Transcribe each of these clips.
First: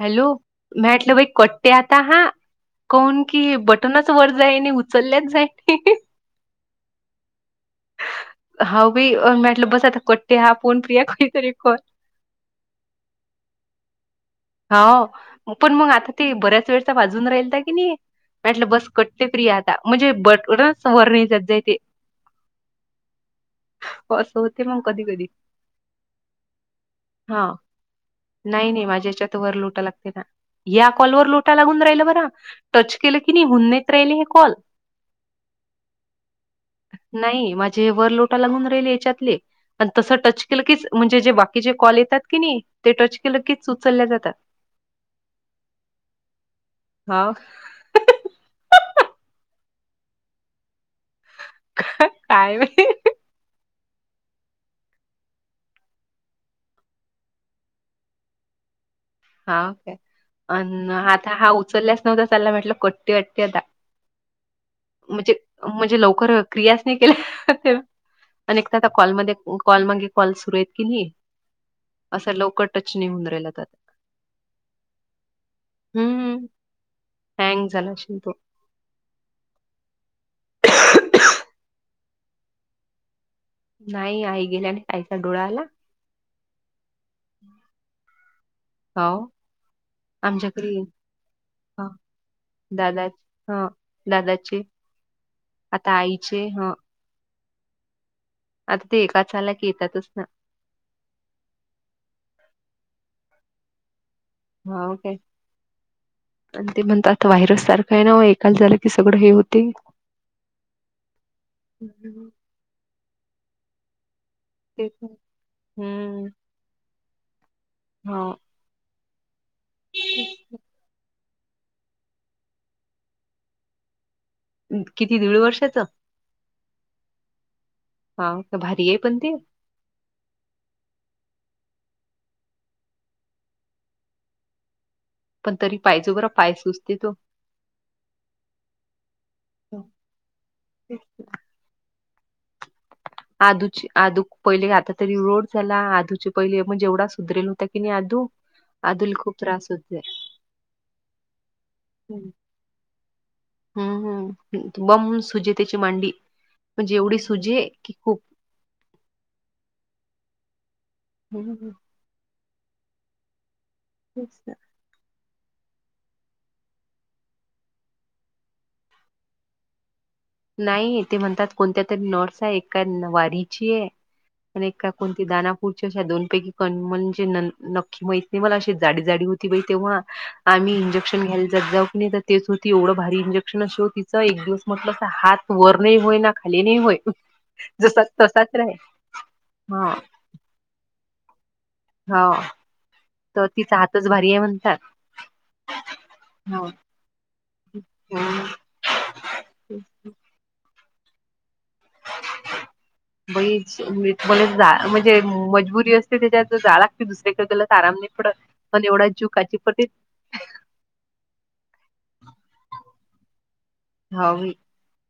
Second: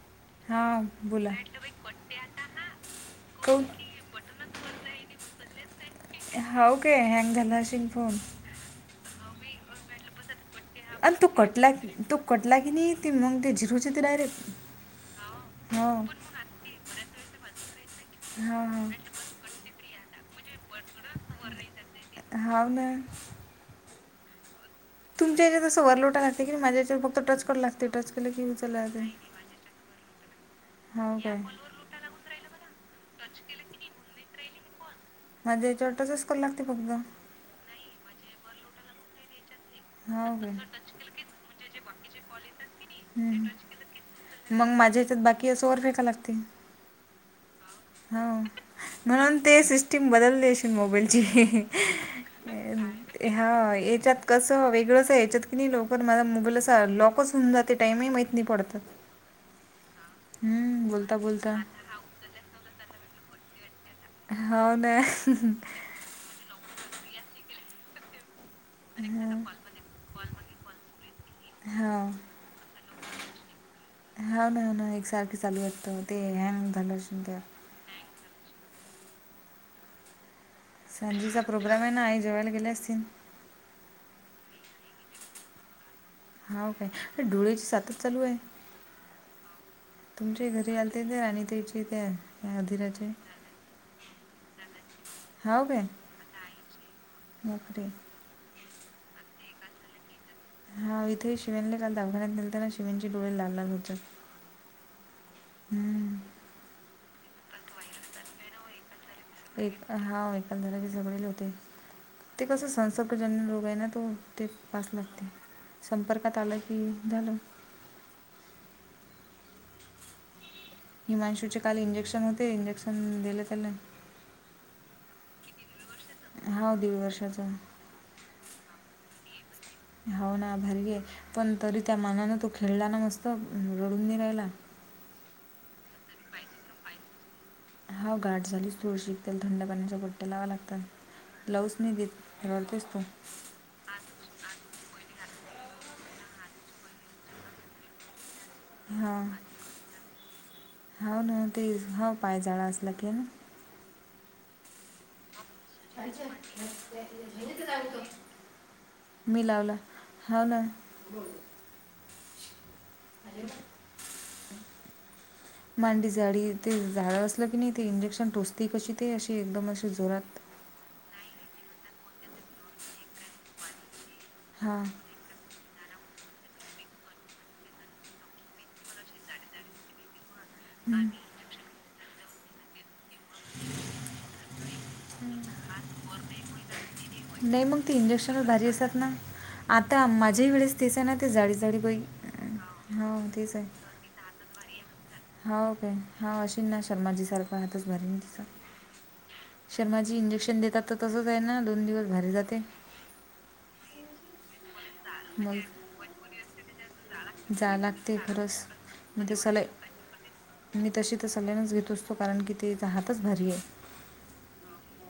Hello हा मटलं बाई बोला कोट्टे आता हा, कोण की बटनाच वर [unintelligible] उचलल्याच जाय होव काे ह्यांँ धशन फोन हा बी मेटलं बस आता. ते आपण. आणि तो कटला क तो कटला की नाही त तेी मग ते झिर होच ते डायरेक्ट. हो पण हो मग आता ते बऱ्याच वेळचा वाजून राहील का की नाही. हा म्हटलं बस हा कट्टते फि आता म्हणजे बटकड सर न जात जाय ते. हव ना. होस होत. ते मग क दि तुमच्यात तसं व्हलोट असते की माझ्याच्यात फक्त टच हा कयला लागते टच केलं की यूज नाही नाही चलाे. माझ्या ह्याच्यात वर लोट लागते ना या कॉलवरर काय? लोटा लागून राहिल बरा टच केलं की नाही हुन्त राहिले हे कॉल. माझ्या वटच कू लागते फक्त. नाही माझे वर लोट लाून राहि याच्यातले प तस हो टच काय? केलं की. म्हणजे जे बाकीचे कॉल येतात की नाही ते टच केलं हम्म. की सुचलल्या जात. मग माझ्या हच्यात बाकी असं वर फेका लागते. हा. हो म्हणून ते सिस्टीम बदललेशील मोबाईलची. काय नाही. हा याच्यात कसं वेगळंस या्याच्यात की नाही लवकर माझला मुगल अस लॉकच. समजाते टाईमही मैत नाही पडतात. हा ओके अ हम्म, बोलता आता हा बोलता उचलल्याच नव्हता चला म्हटलं कट्टी वट्टी आता. हो ना. म्हणजे म्हणजे लवकर. क्रियास नाही केल्या अ एक तर कॉलमध्ये कॉल मागे कॉल सुरू आहेत की नाही. असा लवकर टच निहन राहिला जात. होा ना ना एकसारखे चालूयात ते हॅ झालं अस. झालाेल तो. रांजीचा प्रोग्राम आहे ना आई जेवायला गेले असतील. नाही आई गेल्या आणि काय का डोळाला. होा काय डुळेची सातच चालू आहे. हो, तुमचे घरी आलते ना राणी त्याचे हां. त्या दादा अधीराचे. ह दादाचे आता आईचे ह नकरी. आता ते एका चालक येतातच ना. हा इथे शिवनने काल दवाघान्यात नळताना शिवनचे डोळे लागणार होतात. हा काय हम्म. आणि ते म्हणत आता व्हायरस सारखं आहे ना एकाल झालं की सगळं हे होत. एक हा एलधरा झगडले होते हम्म, ते कस संसर्गजन्य लोग आहे ना तो. ते पास लागते संपर्कात आलं की झालं. होा. अच्छ! ही माणशूचे काल इंजेक्शन होते इंजेक्शन दिले त्याला. किती दीड वर्षाचं. हा दीड वर्षाचा. हा. भारी आहे पण ते, हाव ना भारी आहे. पण तरी त्या मानानं तो खेळला ना मस्त, रडून नाही राहिला. पण तरी पायजो, बर पाय सुचते तो. हा, गाठ झालीस थोडीशी, त्याला थंड पाण्याच्या पट्ट्या लावाव्या लागतात. लावूच नाही देत, रडतोस तो. आदूचे आदू पहिले आता तरी रोड झाला, आधूचे पहिले म्हणजे येवढा सुधरेल होता की नाही आदू. आधुला खूप त्रास होते. हांव ना ते हा हम्म पाय झाळा असला की, हम्म हम, बम सुजे त्याची मांडी म्हणजे, एवढी सुजे कि खूप. मी लावला, हाना. [unintelligible] तेचं ना, मांडी झाडी ते झाड असलं कणी ते, इंजेक्शन टोसते कशी ते अशी एकदम अशी जोरात. नाही ते म्हणतात. कोणत्या तरी नॉटस आहे एका वारीची आहे, आणि हां एका हं. कोणत्या ते दानापूरची अशा दोनपैकी कण म्हणजे न नक्की माहित नाही, मला अशी जाडी जाडी होती बाई तेव्हा. आम्ही इंजेक्शन घ्यायला ज- जाऊ कणी तर तेच होती. एवढं भारी इंजेक्शन अशी होतीच, एक दिवस म्हटलं. हात वर नाही होय, ना खाली नाही होय. नाही मग ती जसा इंजेक्शनच तसाच भारी राहे असतात ना, हा आता माझ्याही वेळेस तेस ना ते जाडी. जाडी बाई हो तीच आहे. तिचं भारी आहे म्हणतात. होव काय हां, हा अशीन ना शर्माजी सारखं हातच भारीन दिसा. हम्म. शर्माजी इंजेक्शन देतात तर, तसंच आहे ना दोन दिवस भारी जाते बाई मला जा म्हणजे मग मजबुरी असते, तेच्या जाला दुसरीकडे तुला जा आराम नाही लागते पडत, खरंच पण एवढा मी ते जूकाची सलाय पटीत. मी तशी तर सल्यानच घेतो असतो, कारण की तिचा हातच भारी आहे. हावं बाई.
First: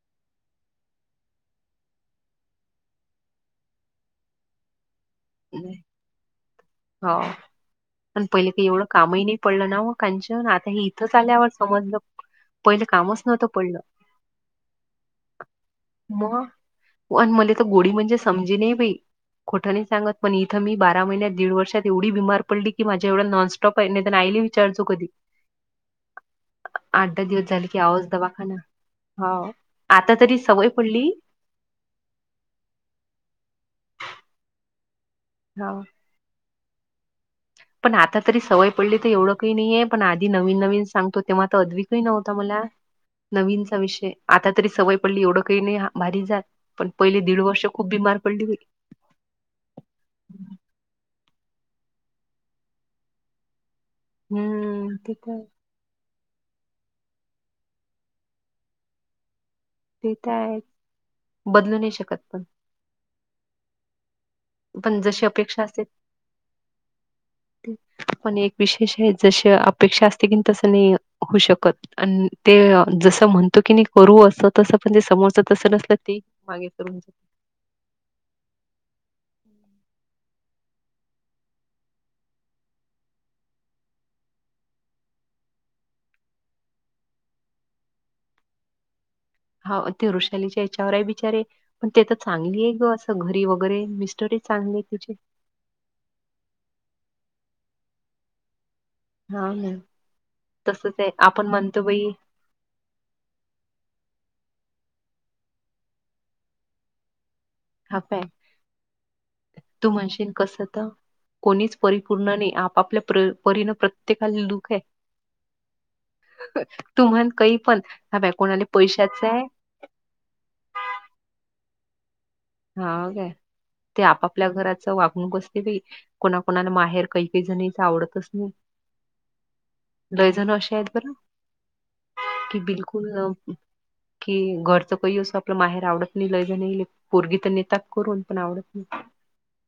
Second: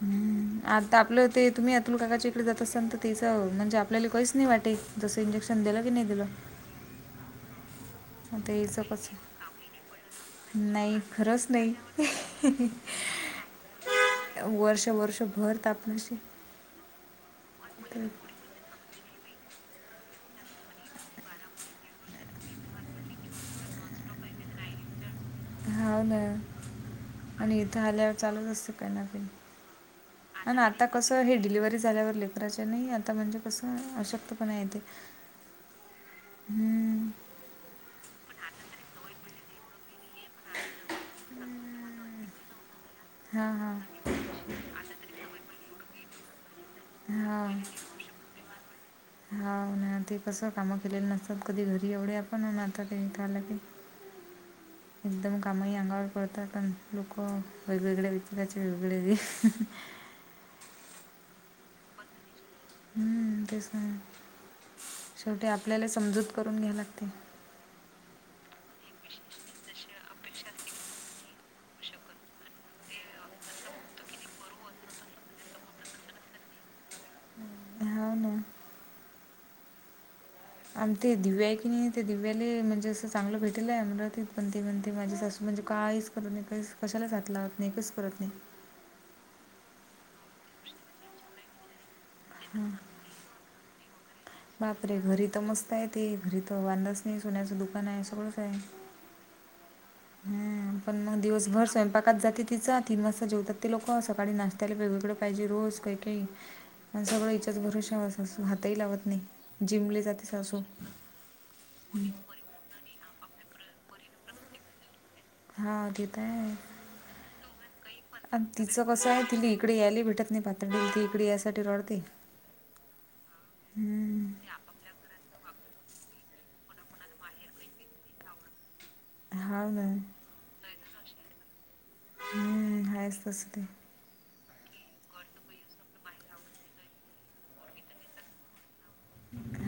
हम्म. आता आपलं ते तुम्ही अतुल काकाच्या इकडे जात, असाल तर तेचं म्हणजे, आपल्याला काहीच नाही वाटे. तसं इंजेक्शन दिला कणी दिलं. हो. पण पहिले आता काही याचं एवढं कामही कसं नाही पडलं ना, ओ कांचन आता हे नाही इथंच खरंच आल्यावर समजलं. नाही पहिलं कामच नव्हतं पडलं. वर्षे वर्षे भर [unintelligible] वन मले तर गोडी म्हणजे, समजे नाही बाई खोटं नाही सांगत. पण इथं, मी बारा महिन्या दीड वर्षात एवढी बीमार पडली. की माझ्या एवढा नॉनस्टॉप आहे, आयली विचारचो कधी. हावं ना. आठ दहा दिवस आणि झाले की इथं आओच आल्यावर चालूच दवाखाना. असत, काही ना काही, हो. आता तरी ना सवय आता पडली. कस हे डिलिवरी. झाल्यावर लेकराच्या हेच, आता म्हणजे कसं अशक्तपणा येते. हांव. हम्म. पण आता तरी सवय पडली तर एवढं काही नाहीये, पण आधी नवीन नवीन सांगतो तेव्हा, अद्विक नव्हता मला. [inaudible] हां. नवीनचा विषय, आता तरी सवय पडली. एवढं काही नाही भारी जातं. पण पहिले दीड वर्ष खूप बीमार पडली बाई. हाव ना, ते कसं कामं केलेलं नसतात कधी, घरी एवढे आपण आता ते इथे अल की, हम्म ते एकदम तर कामही अंगावर. करतात पण लोकं, वेगवेगळ्या विचाराचे वेगवेगळे [unintelligible] ते काय, बदलू नाही शकत पण. हम्म, तेच ना पण जशी शेवटी अपेक्षा असते आपल्याला समजूत करून घ्या लागते. पण एक विशेष हे जशी अपेक्षा असते कनी तसं नाइ हु शकत. आणि ते जसं म्हणतो कनी करू असं तस पण ते समोरच तसं नसल की मागे [unintelligible] हो ना. आणि ते दिव्याय कनी ते दिव्याले म्हणजे असं चांगलं भेटलय अमराती पण ते म्हणतंय माझी सासू म्हणजे काय करत नाइ कशाला हात नाइ कसं करत नाइ. हौव ते वृषालीच्या हेच्यावर हाय बिचारे पण ते त चांगलीय ग असं घरी वगरे मिस्टर बाप रे घरी त मस्ताय की घरी तर वांधच नाइ सोन्याचं दुकानय सगळंचाय हा ना. हम्म पण तसच आहे म आपण दिवसभर म्हणतो बाई स्वयंपाकात जाते तिचा तीन वाजता जेवतात ति लोकं सकाळी नाश्त्याला वेगवेगळ पाहिजे रोज काही काही आणि सगळं हिच्या जवळ हा आशरशा काय सासू हातही लावत नाही तू जिमले जाते म्हणशील सासू. कसं तर कोणीच परिपूर्ण नाइ आपापल्या परीन प्रत्येकाला दुःखाय हा ते तर हायच तू म्हण कही पण हा बाय आणि कोणाला तिचं कसाय पैशाचं आहे तिली इकडे यायले भेटत नाइ [unintelligible] ती इकडे यासाठी रडते. हा काय ते हम्म. आपापल्या घराच वागणूक असते बाइ कुणाकुणाला माहेर काही काही जणिचं आवडतच नाइ. हा ना. लयजण अशे आहेत खरं कि हम्म बिलकुल आहेच तसं ते. की घरचं [unintelligible] आपलं माहेर आवडत नाइ [unintelligible] पोरगी [unintelligible] तप करून पण आवडत नाइ.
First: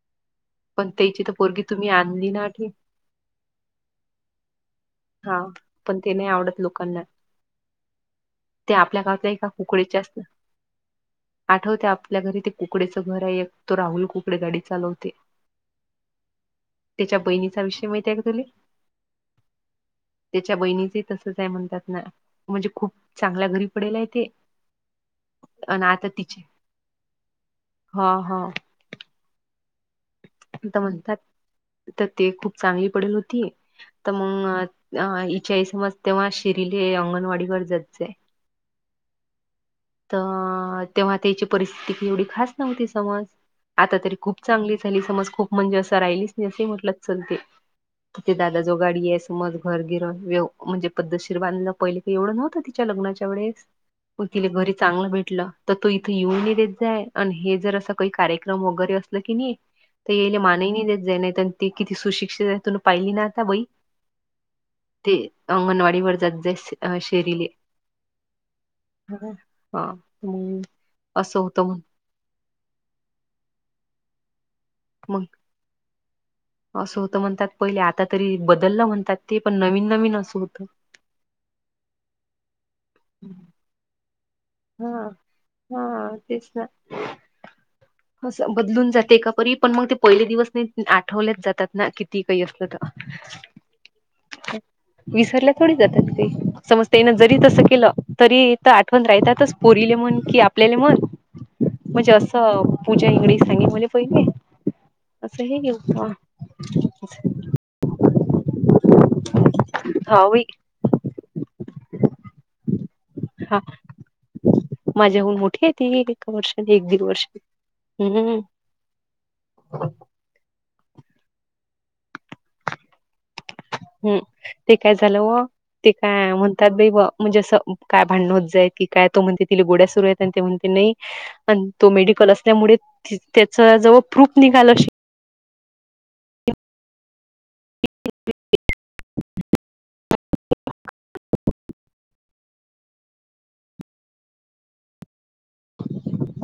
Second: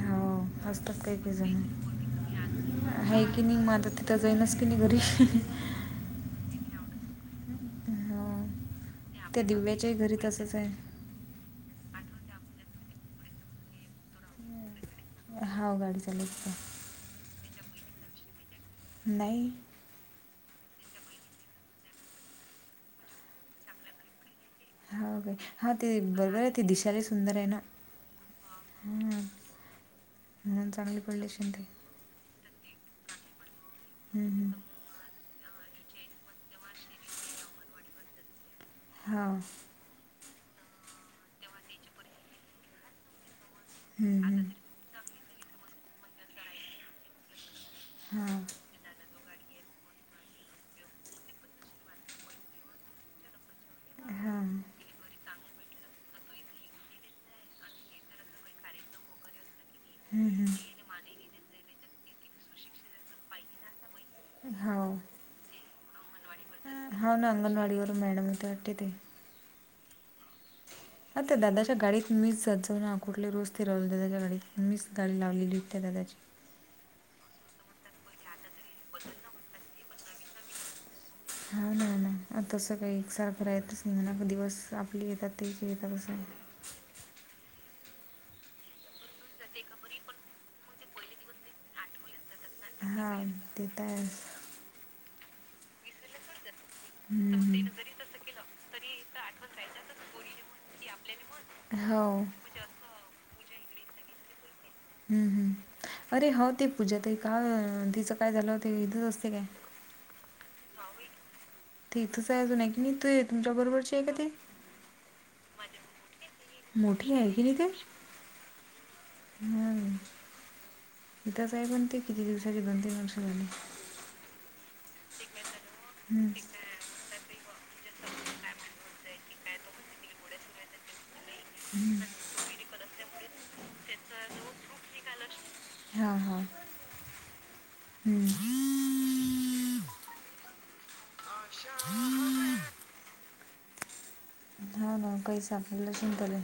हो ओ असतात काही काही जण पोरगी तुम्ही आणली ना आठी हय कनी माझ तिथं जाईनास की नाइ घरी हा पण ते नाही आवडत लोकांना हा ते आपल्या आ गावातल्या त्या एका दिव्याच्याही कुकडीचे असते घरी तसचाय आठवते आपल्या घरी ते कुकडेचं घर हाय एक तो राहुल कुकडे गाडी चालवते. हो गाडी चालवते. तेच्या बहिणीचा विषय माहितीय का तुले? नाइ. तेच्या बहिणीच ही तसंच हाय म्हणतात ना. म्हणजे खूप चांगल्या घरी पडेलाय ते. हं काय हा आणि ते आता तिचे बरोबराय ते दिशालय सुंदर हाय ना. हा हा. [inaudible] म्हणून आता चांगली म्हणतात पडले असेल ते त ते खूप चांगली पडेल होती त म हम्म हम्म. [unintelligible] शिरले अंगणवाडीकड जायचाय. हा. त तेव्हा तेची परिस्थिती एवढी खास नव्हती समज आता तरी हम्म, हम्म. खूप चांगली झाली समज खूप म्हणजे असं राहिलीच नाइ असे म्हटलं चल ते हा. ते दादा जो गाडीयाय समज घर, गिरण, वेव म्हणजे पद्धतशीर बांधल पहिलं की एवढं नव्हतं तिच्या लग्नाच्या वेळेस हा. म तिला घरी हम्म, चांगलं भेटलं त तो इथे येऊन [unintelligible] जाय आणि हे जर असं काही कार्यक्रम वगरे असल कनी ते हम्म. [unintelligible] ते किती सुशिक्षिताय तुला पाहिली ना आता बई हो. ते अंगणवाडीवर जात जाइ हो ना शेरिले अंगणवाडीवर मॅडम होते वाटते ते. हा. आ ते असं होतं दादाच्या म्हण गाडीत मी जातं जाउ ना कुठले रोज ते राहुल दादाच्या गाडीत मीज गाडी मग लावलेली होती दादाची असं हुतं म्हणत्यात पहिले आता तरी बदलं म्हणत्यात ते पण नवीन नवीन असं हुतं. हो ना ना आणि तसं काही एकसारखं राहितच नाइ ना गं दिवस हा घेतात ते [unintelligible] हा तेच ना बदलून जाते का परी पण मग ते पहिले दिवस नाही आठवल्यात जातात ना कि ती काही असत हां ते तर आहेच विसरल्या थोडी जातात ते समज त्यान हम्म, जरी तसं हम्म. केलं तरी आठवण राहतातच पोरीले म्हणून की आपलेले मग हो म्हणजे असं पूजा इंगडी संगीत मुले पहि हम्म हम्म अरे हो ते पूजा ताई का तिचं काय झालं इथंच असते काय व्हय की ती इथंच आहे अजून आहे की नाही तुमच्या हा बरोबरची आहे का ती माझ्याहून मोठी आहे ती एक वर्ष दीड मोठी आहे की ते हम्म हम् गीतासाहेब म्हणते किती दिवसाची बनते माणसं झाली हम्म ते काय झालं व ते हम्म. काय म्हणत म्हणजे असं काय भांडण होत जाय की काय तो म्हणते तिला गोळ्या सुरू आहेत आणि ती म्हणते नाही आणि तो मेडिकल असल्यामुळे ति त्याच जवा प्रूफ निघाल हा हा हम्म हा काय सापडलंच नाही त्याला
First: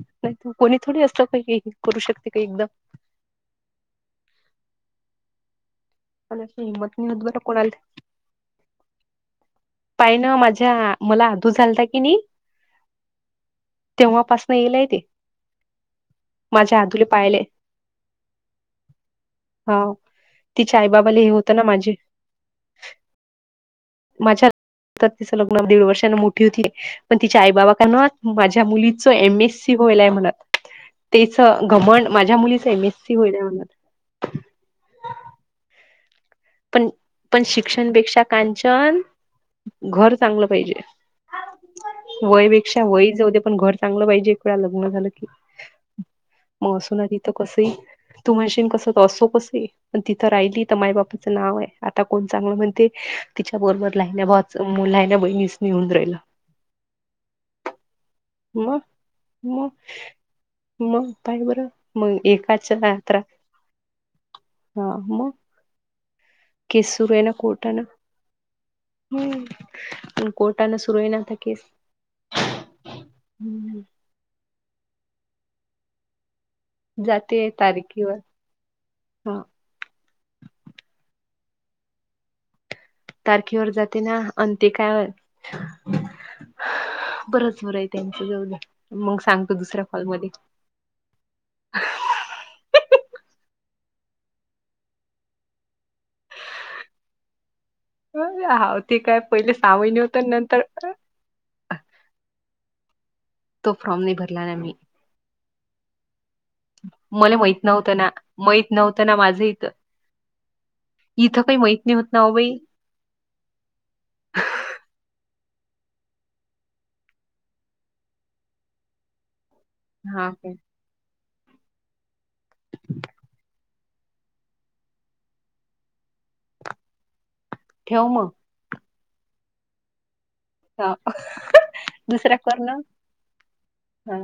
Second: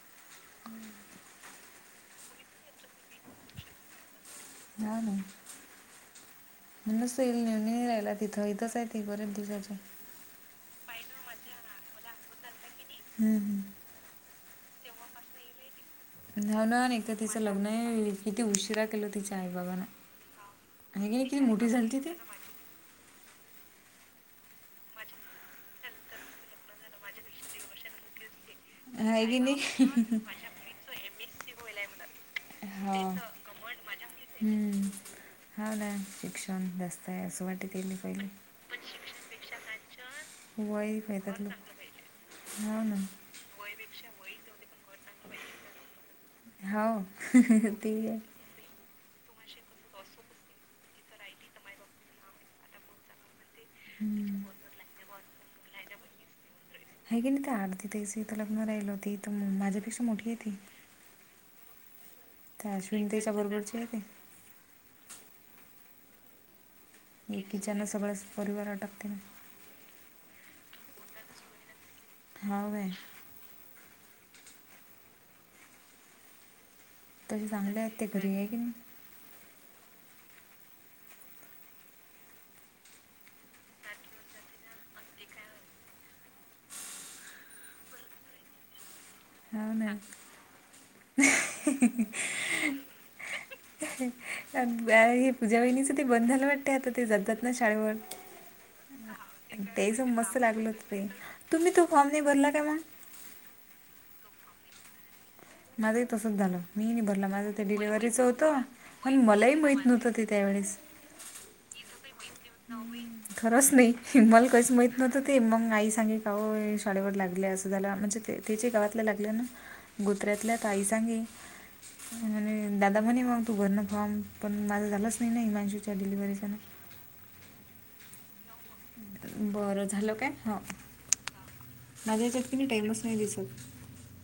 नाही तू कोणी थोडी असंत पैकी काही करू शकते काही एकदम हा -हा अ म्हणूनस हिला नेऊन राहिला तिथं इथंच आहे ती बरेच दिवस नाही ना माझ्या मला अधू झालता की नाही हम्म हम्म तेव्हापासन इलाय ती म्हणून एकदा पाहिले तिचं लग्न आहे किती उशिरा केलं तिच्या आई हा बाबांना तिच्या ह [inaudible] आईबाबाला नाही हे किती होतं ना मोठी माझे झालती ती माझ्या तिचं लग्न दीड वर्षांन मोठी होती पण तिच्या आई बाबा काना माझ्या मुलीचं आहे की एम नाही एस सी होईलाय म्हण तिझ घमड माझ्या मुलीच एम एस आहे सी हा होईल्या म्हण हम्म. हा ना श पण पण शिक्षणपेक्षा कांचन घर चांगलं वय येतात पाहिजे लोक हो वयपेक्षा ना वय जाऊ दे पण घर चांगलं पाहिजे एकदा लग्न झालं की मग हो असो ना तिथं कसं ते आहे. तू म्हणशील कसं असो कसं तिथं राहिली तर माय बाप नाव आहे आता कोण चांगलं म्हणते तिच्या बरोबर लहानच्या हम्म. भावाच मूल लहान बहिणीच येऊन राहिलं ह की नाही ते आरती ताईंसनी तिथं लग्न मग राहिल होती मग माझ्यापेक्षा मोठी आहे ती मग काय बरं मग त्या एकाच्या अश्विनी यात्रा ताईच्या बरोबरची आहे ती हा मग केस सुरू आहे ना कोर्टान एकीच्यानं सगळाच परिवार अटकते ना हम्म कोर्टान सुरू आहे ना आता केस हा वे हं जातेय तसे आहे चांगले आहेत ते तारखीवर घरी आहे की नाही हा तारखेवर जाते ना आणि ते काय बरच बरं आहे त्यांच्या जवळ जाऊ दे मग सांगतो हा दुसऱ्या ना कॉलमध्ये हे पूजा वहिणीच ते बंद झालं वाटतंय आता ते जातात ना शाळेवर हाव ते काय पहिले सहा ते ज महिने होत मस्त नंतर लागलं ते तुम्ही तो फॉर्म नाही भरला काय मग तो फॉर्म नाही भरला ना मी माझही तसच झालं मी नाही भरला मला माझं माहित ते नव्हतं ना डिलेव्हरीच होतं माहित नव्हतं ना पण माझं मलाही इथं माहीत नव्हतं ते त्यावेळेस इथं काही माहीत नाही होत ना बाई. खरंच नाही मला काहीच माहीत नव्हतं ते मग आई सांगे का शाळेवर लागले असं. बरं झालं, म्हणजे ते त्या गावात लागलं हा काय गुजरातल्या ताई सांगे आणि दादा म्हणे मग तू भर ना फॉर्म पण माझं झालंच नाही ना हीमाणशूच्या डिलिव्हरीचा ठेव मग. बर, झालं काय? हा माझ्या दुसऱ्या ह्याच्यात की कॉल नाही टाईमच नाही दिसत ला